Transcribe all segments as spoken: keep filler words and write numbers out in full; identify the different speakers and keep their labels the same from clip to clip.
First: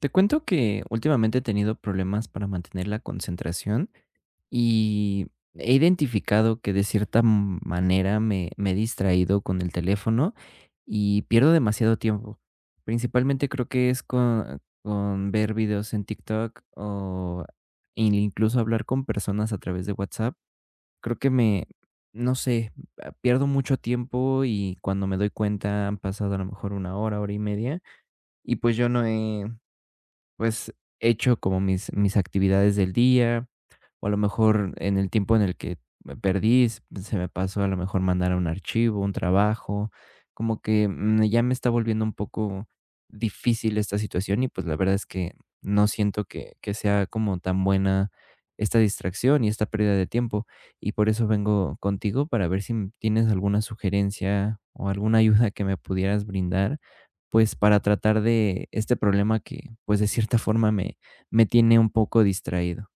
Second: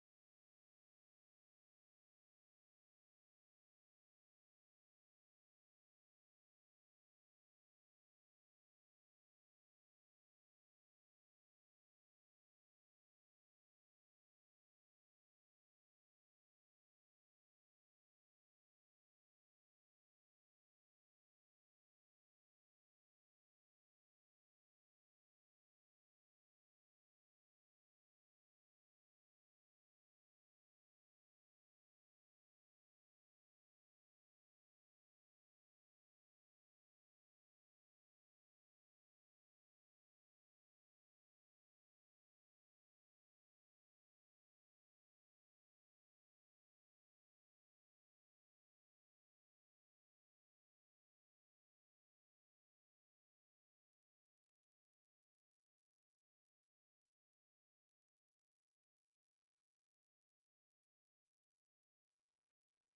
Speaker 1: Te cuento que últimamente he tenido problemas para mantener la concentración y he identificado que de cierta manera me, me he distraído con el teléfono y pierdo demasiado tiempo. Principalmente creo que es con, con ver videos en TikTok o in- incluso hablar con personas a través de WhatsApp. Creo que me, no sé, a- pierdo mucho tiempo y cuando me doy cuenta han pasado a lo mejor una hora, hora y media, y pues yo no he, pues, hecho como mis mis actividades del día, o a lo mejor en el tiempo en el que me perdí, s- se me pasó a lo mejor mandar un archivo, un trabajo. Como que mm, ya me está volviendo un poco difícil esta situación, y pues la verdad es que no siento que, que sea como tan buena esta distracción y esta pérdida de tiempo, y por eso vengo contigo para ver si m- tienes alguna sugerencia o alguna ayuda que me pudieras brindar, pues para tratar de este problema que, pues, de cierta forma me, me tiene un poco distraído.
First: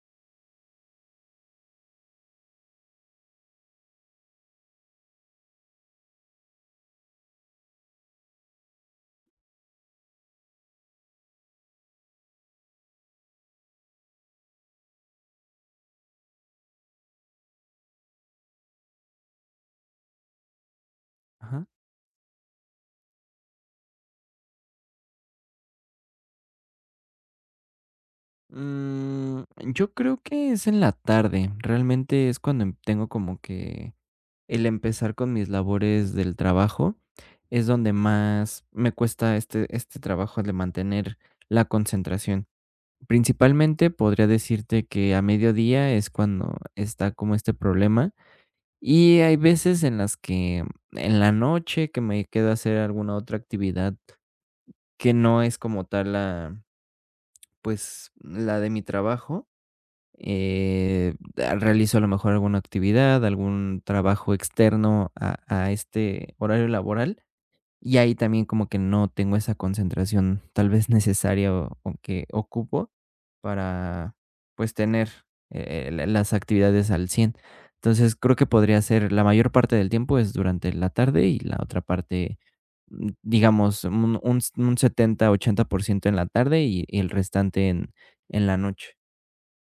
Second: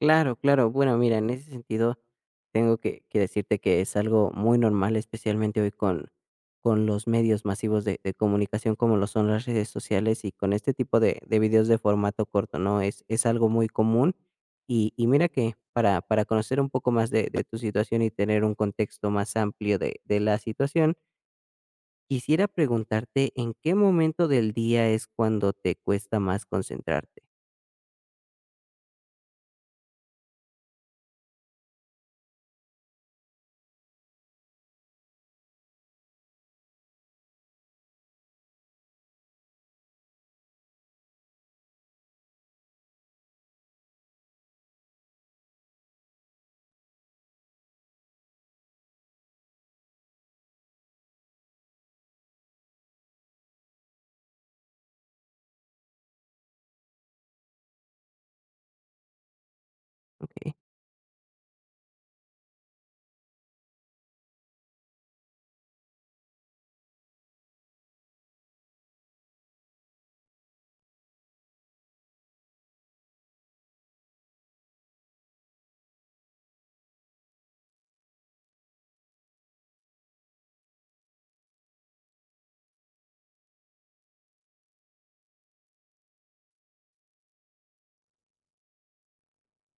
Speaker 2: Claro, claro. Bueno, mira, en ese sentido tengo que, que decirte que es algo muy normal, especialmente hoy con, con los medios masivos de, de comunicación como lo son las redes sociales y con este tipo de, de videos de formato corto, ¿no? Es, es algo muy común. Y, y mira que para, para conocer un poco más de, de tu situación y tener un contexto más amplio de, de la situación,
Speaker 1: Ajá.
Speaker 2: quisiera preguntarte en qué momento del día es cuando te cuesta más concentrarte.
Speaker 1: Mm, yo creo que es en la tarde. Realmente es cuando em- tengo como que el empezar con mis labores del trabajo. Es donde más me cuesta este, este trabajo de mantener la concentración. Principalmente podría decirte que a mediodía es cuando está como este problema. Y hay veces en las que en la noche que me quedo a hacer alguna otra actividad que no es como tal la, pues, la de mi trabajo.
Speaker 2: ¿Ok?
Speaker 1: eh, ah, Realizo a lo mejor alguna actividad, algún trabajo externo a, a este horario laboral, y ahí también como que no tengo esa concentración tal vez necesaria o, o que ocupo para, pues, tener eh, la- las actividades al cien. Entonces creo que podría ser la mayor parte del tiempo es durante la tarde, y la otra parte, mm, digamos, un, un, un setenta-ochenta por ciento en la tarde, y, y el restante en, en la noche.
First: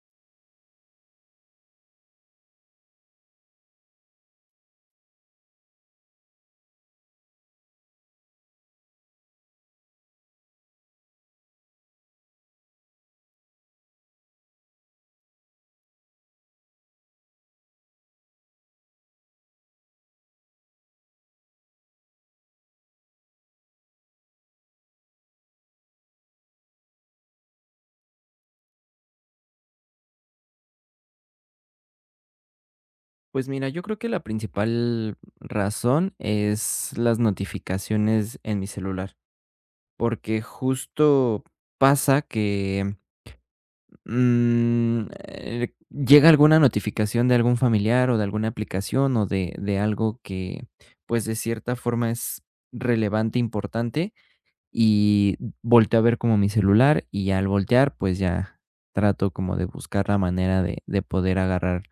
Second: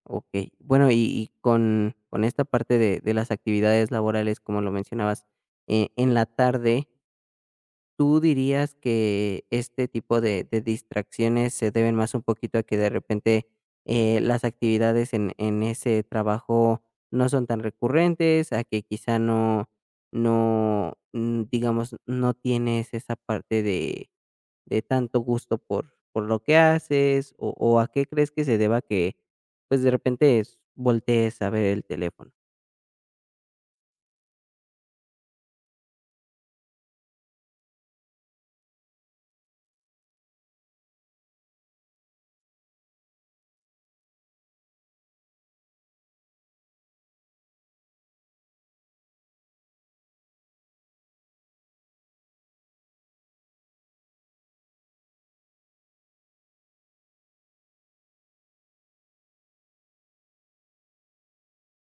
Speaker 2: Ok. Bueno, y y con con esta parte de de las actividades laborales, como lo mencionabas, eh, en la tarde, ¿tú dirías que este tipo de de distracciones se deben más un poquito a que de repente, eh, las actividades en en ese trabajo no son tan recurrentes, a que quizá no no, mm, digamos, no tienes esa parte de de tanto gusto por por lo que haces, o o, ¿a qué crees que se deba que, pues, de repente s voltees a ver el teléfono?
Speaker 1: Pues mira, yo creo que la principal razón es las notificaciones en mi celular, porque justo pasa que, mm, eh, llega alguna notificación de algún familiar o de alguna aplicación o de de algo que, pues, de cierta forma es relevante, importante, y volteo a ver como mi celular, y al voltear, pues, ya trato como de buscar la manera de de poder agarrar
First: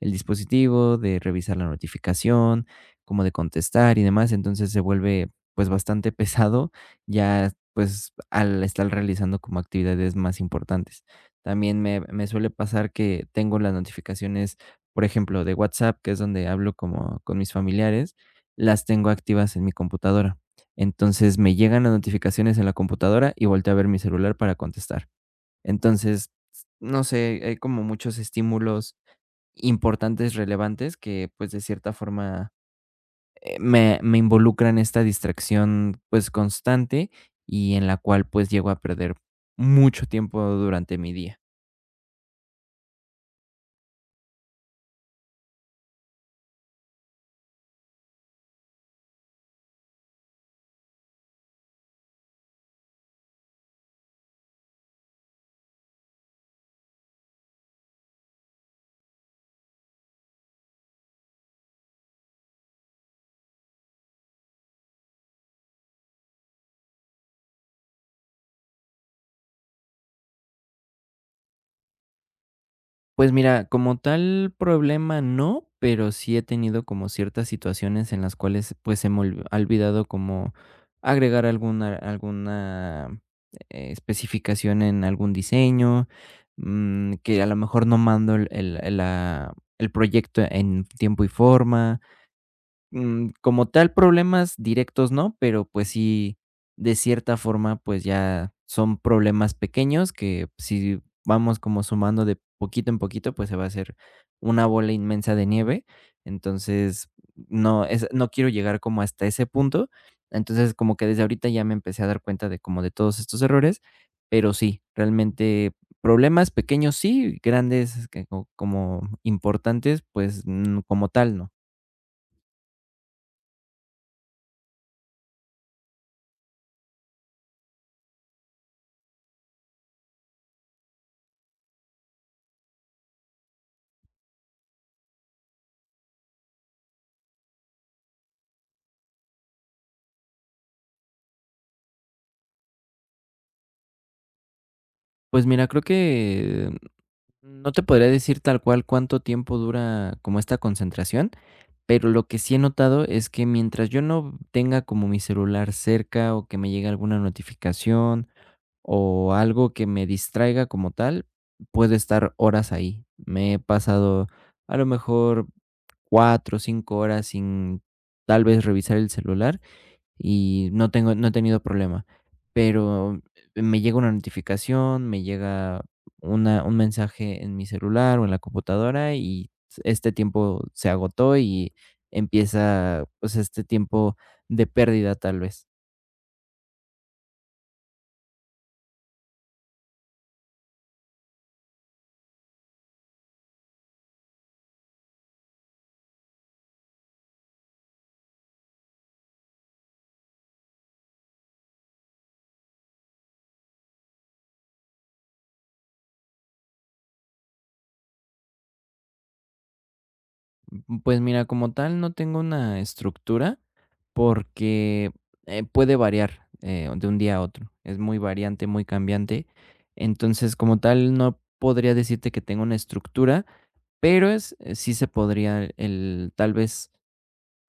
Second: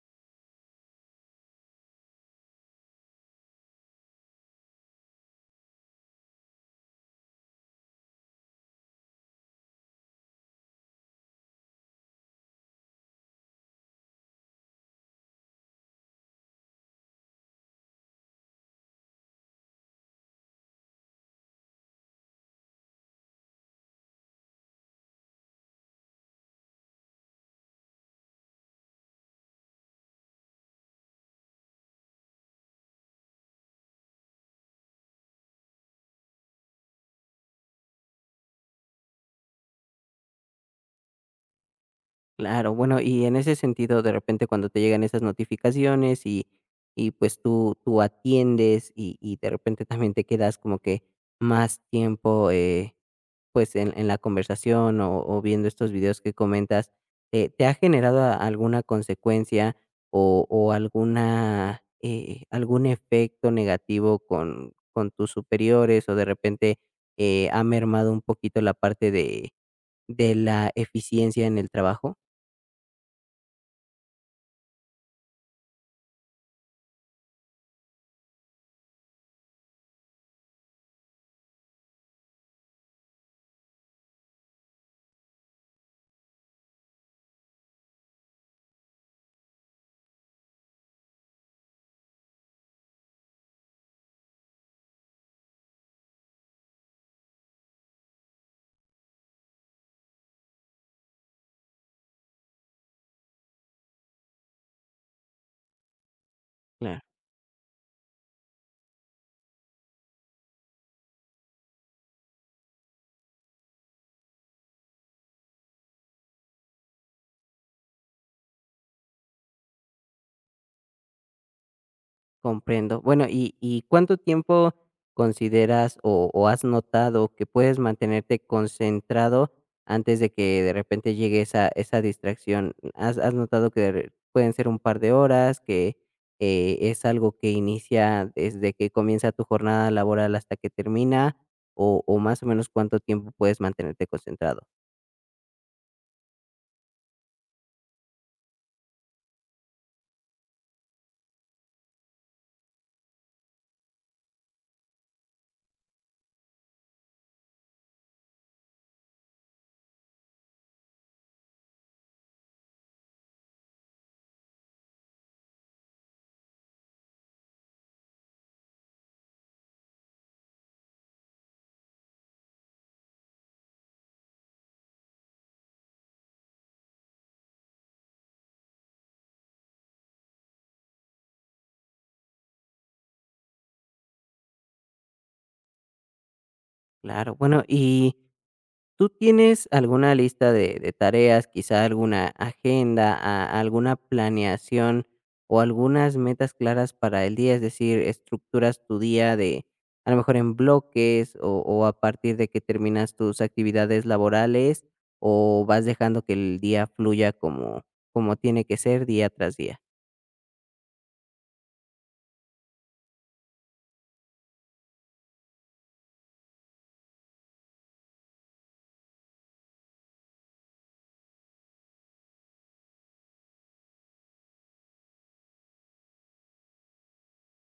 Speaker 1: el dispositivo, de revisar la notificación, como de contestar y demás. Entonces, se vuelve, pues, bastante pesado, ya, pues, al estar realizando como actividades más importantes. También me me suele pasar que tengo las notificaciones, por ejemplo, de WhatsApp, que es donde hablo como con mis familiares, las tengo activas en mi computadora. Entonces, me llegan las notificaciones en la computadora y volteo a ver mi celular para contestar. Entonces, no sé, hay como muchos estímulos importantes, relevantes, que, pues, de cierta forma, eh, me me involucran esta distracción, pues, constante, y en la cual, pues, llego a perder mucho tiempo durante mi día.
Speaker 2: Claro, bueno, y en ese sentido, de repente, cuando te llegan esas notificaciones y y, pues, tú tú atiendes y y de repente también te quedas como que más tiempo, eh pues, en en la conversación o o viendo estos videos que comentas, ¿te te ha generado a alguna consecuencia o o alguna, eh, algún efecto negativo con con tus superiores o de repente, eh, ha mermado un poquito la parte de de la eficiencia en el trabajo?
Speaker 1: Pues mira, como tal problema no, pero sí he tenido como ciertas situaciones en las cuales pues se me olvi- ha olvidado como agregar alguna, alguna eh, especificación en algún diseño, mm, que a lo mejor no mando el, el- el- la- el proyecto en tiempo y forma. Mm, como tal, problemas directos no, pero, pues sí, de cierta forma, pues ya son problemas pequeños que si vamos como sumando de poquito en poquito, pues se va a hacer una bola inmensa de nieve. Entonces, no es, no quiero llegar como hasta ese punto. Entonces, como que desde ahorita ya me empecé a dar cuenta de como de todos estos errores, pero sí, realmente problemas pequeños sí, grandes que co como importantes, pues, mm, como tal, no.
Speaker 2: Comprendo. Bueno, ¿y y cuánto tiempo consideras o o has notado que puedes mantenerte concentrado antes de que de repente llegue esa esa distracción? ¿Has has notado que de re- pueden ser un par de horas, que, eh, es algo que inicia desde que comienza tu jornada laboral hasta que termina, o o más o menos cuánto tiempo puedes mantenerte concentrado?
Speaker 1: Pues mira, creo que no te podría decir tal cual cuánto tiempo dura como esta concentración, pero lo que sí he notado es que mientras yo no tenga como mi celular cerca o que me llegue alguna notificación o algo que me distraiga como tal, puedo estar horas ahí. Me he pasado a lo mejor cuatro o cinco horas sin tal vez revisar el celular, y no tengo, no he tenido problema, pero me llega una notificación, me llega una un mensaje en mi celular o en la computadora y este tiempo se agotó, y empieza, pues, este tiempo de pérdida, tal vez.
Speaker 2: Claro, bueno, y ¿tú tienes alguna lista de de tareas, quizá alguna agenda, a alguna planeación o algunas metas claras para el día? Es decir, estructuras tu día de, a lo mejor en bloques o o a partir de que terminas tus actividades laborales o vas dejando que el día fluya como como tiene que ser día tras día.
Speaker 1: Mm, Pues mira, como tal, no tengo una estructura porque, eh, puede variar, eh, de un día a otro. Es muy variante, muy cambiante. Entonces, como tal, no podría decirte que tengo una estructura. Pero es, eh, sí se podría el tal vez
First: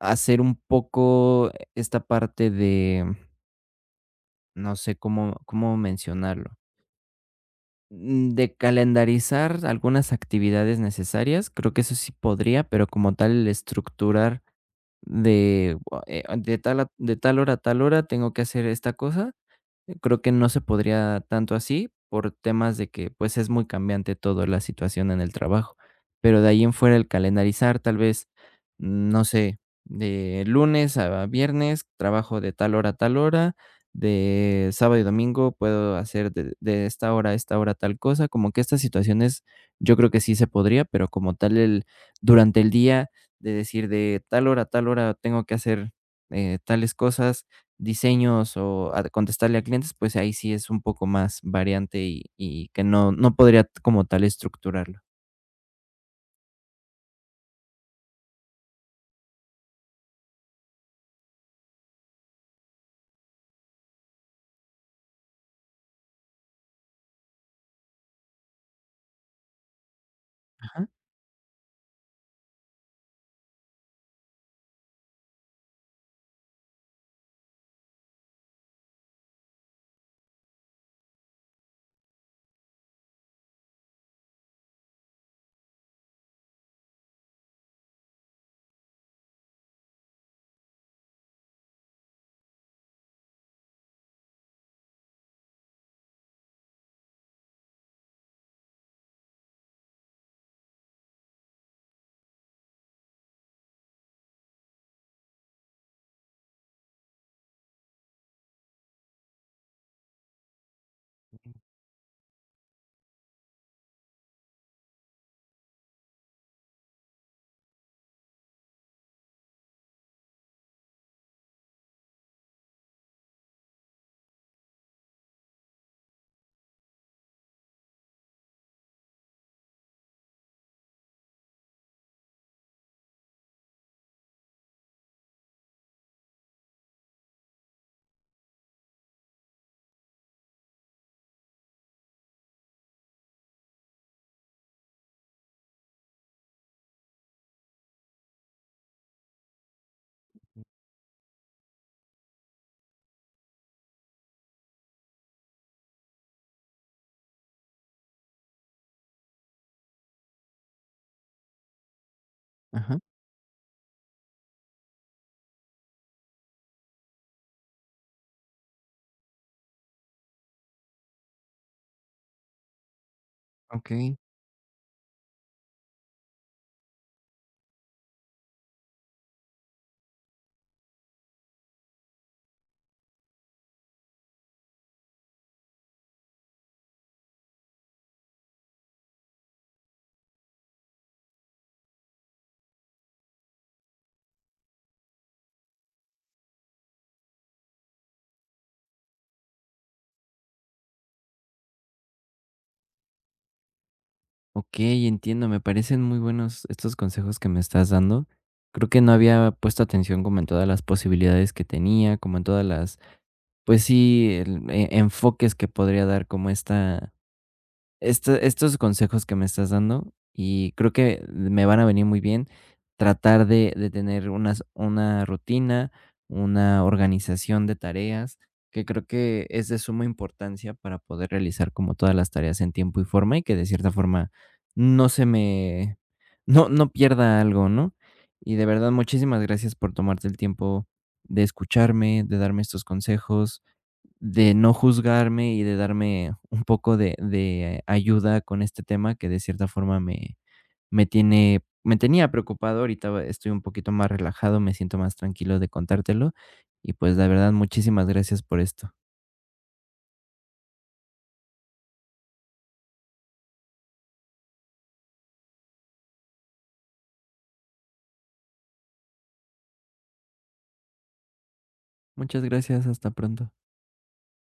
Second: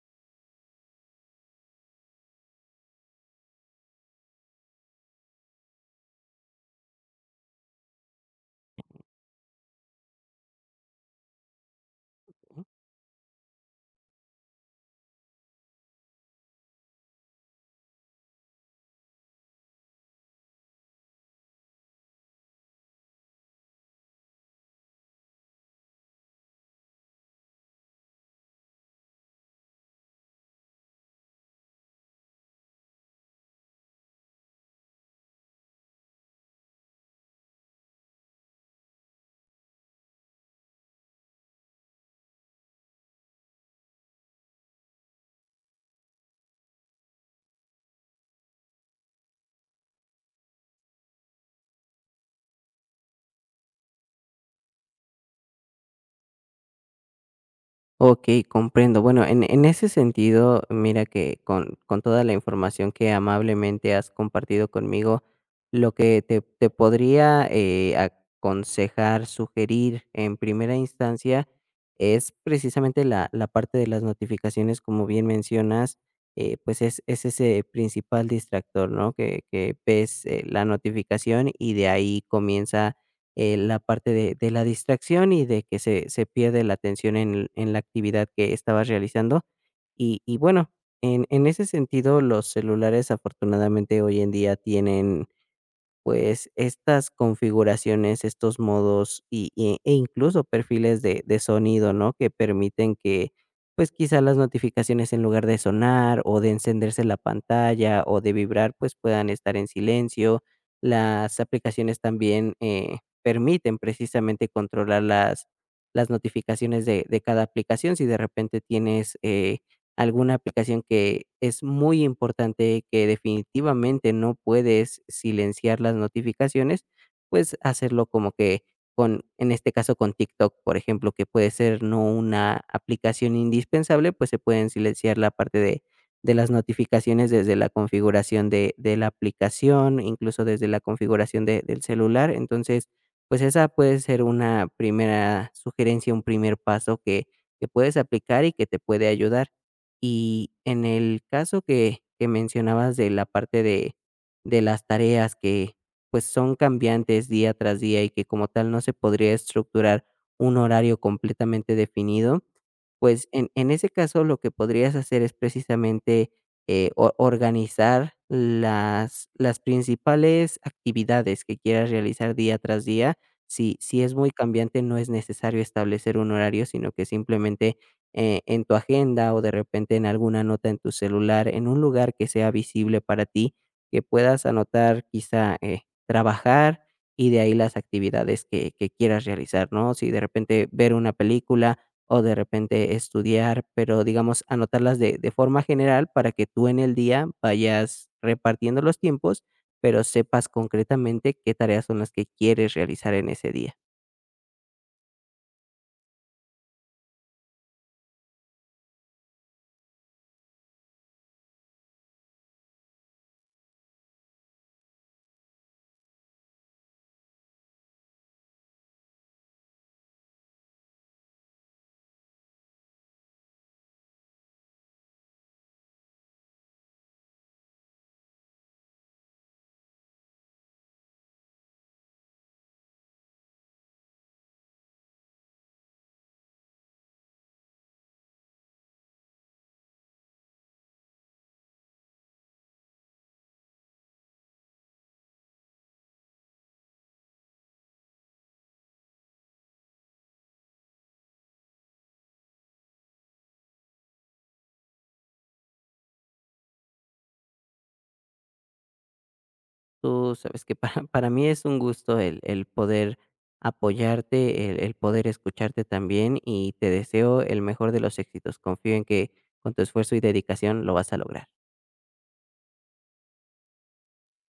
Speaker 1: hacer un poco esta parte de, no sé cómo cómo mencionarlo, mm, de calendarizar algunas actividades necesarias, creo que eso sí podría, pero como tal el estructurar de, bu- eh, de tal a de tal hora a tal hora tengo que hacer esta cosa. Creo que no se podría tanto así por temas de que, pues, es muy cambiante toda la situación en el trabajo. Pero de ahí en fuera el calendarizar, tal vez, mm, no sé, de lunes a viernes trabajo de tal hora a tal hora, de sábado y domingo puedo hacer de de esta hora a esta hora tal cosa, como que estas situaciones yo creo que sí se podría, pero como tal el durante el día de decir de tal hora a tal hora tengo que hacer, eh, tales cosas, diseños o a contestarle a clientes, pues ahí sí es un poco más variante, y y que no no podría como tal estructurarlo.
Speaker 2: Okey, comprendo. Bueno, en en ese sentido, mira que con con toda la información que amablemente has compartido conmigo, lo que te te podría, eh, aconsejar, sugerir en primera
Speaker 1: Ajá,
Speaker 2: instancia es precisamente la la parte de las notificaciones, como bien mencionas, eh, pues es es ese principal distractor, ¿no? Que que ves, eh, la notificación y de ahí comienza eh, la parte de de la distracción y de que se se pierde la atención en en la actividad que estabas realizando. Y y bueno, en en ese sentido, los celulares afortunadamente hoy en día tienen pues estas configuraciones, estos modos y, y- e incluso perfiles de, de sonido, ¿no? Que permiten que, pues quizá las notificaciones en lugar de sonar o de encenderse la pantalla o de vibrar, pues puedan estar en silencio. Las aplicaciones también eh, permiten precisamente controlar las, las notificaciones de, de cada aplicación. Si de repente tienes eh, alguna aplicación que es muy importante, que definitivamente no puedes silenciar las notificaciones, pues hacerlo como que con, en este caso con TikTok, por ejemplo, que puede ser no una aplicación indispensable, pues se pueden silenciar la parte de, de las notificaciones desde la configuración de, de la aplicación, incluso desde la configuración de- del celular. Entonces, pues esa puede ser una primera sugerencia, un primer paso que, que puedes aplicar y que te puede ayudar. Y en el caso que que mencionabas de la parte de de las tareas que, pues, son cambiantes día tras día y que como tal no se podría estructurar un horario completamente definido,
Speaker 1: ajá,
Speaker 2: pues, en en ese caso, lo que podrías hacer es precisamente, eh, o organizar las las principales actividades que quieras realizar día tras día. Si si es
Speaker 1: okey.
Speaker 2: muy cambiante, no es necesario establecer un horario, sino que simplemente, eh, en tu agenda, o de repente en alguna nota en tu celular, en un lugar que sea visible para ti, que puedas anotar quizá, eh, trabajar y de ahí las actividades que que quieras realizar, ¿no? Si de repente ver una película o de repente estudiar, pero digamos, anotarlas de, de forma general para que tú en el día vayas repartiendo los tiempos, pero sepas concretamente qué tareas son las que quieres realizar en ese día.
Speaker 1: Okey, entiendo, me parecen muy buenos estos consejos que me estás dando. Creo que no había puesto atención como en todas las posibilidades que tenía, como en todas las, pues sí, el e enfoques que podría dar como esta. Esto estos consejos que me estás dando, y creo que me van a venir muy bien, tratar de de tener unas una rutina, una organización de tareas, que creo que es de suma importancia para poder realizar como todas las tareas en tiempo y forma, y que de cierta forma no se me, no no pierda algo, ¿no? Y de verdad, muchísimas gracias por tomarte el tiempo de escucharme, de darme estos consejos, de no juzgarme y de darme un poco de de ayuda con este tema que de cierta forma me me tiene me tenía preocupado. Ahorita va- estoy un poquito más relajado, me siento más tranquilo de contártelo, y, pues, la verdad, muchísimas gracias por esto.
Speaker 2: Tú sabes que para, para mí es un gusto el, el poder apoyarte, el, el poder escucharte también y te deseo el mejor de los éxitos. Confío en que con tu esfuerzo y dedicación lo vas a lograr.
Speaker 1: Muchas gracias, hasta pronto.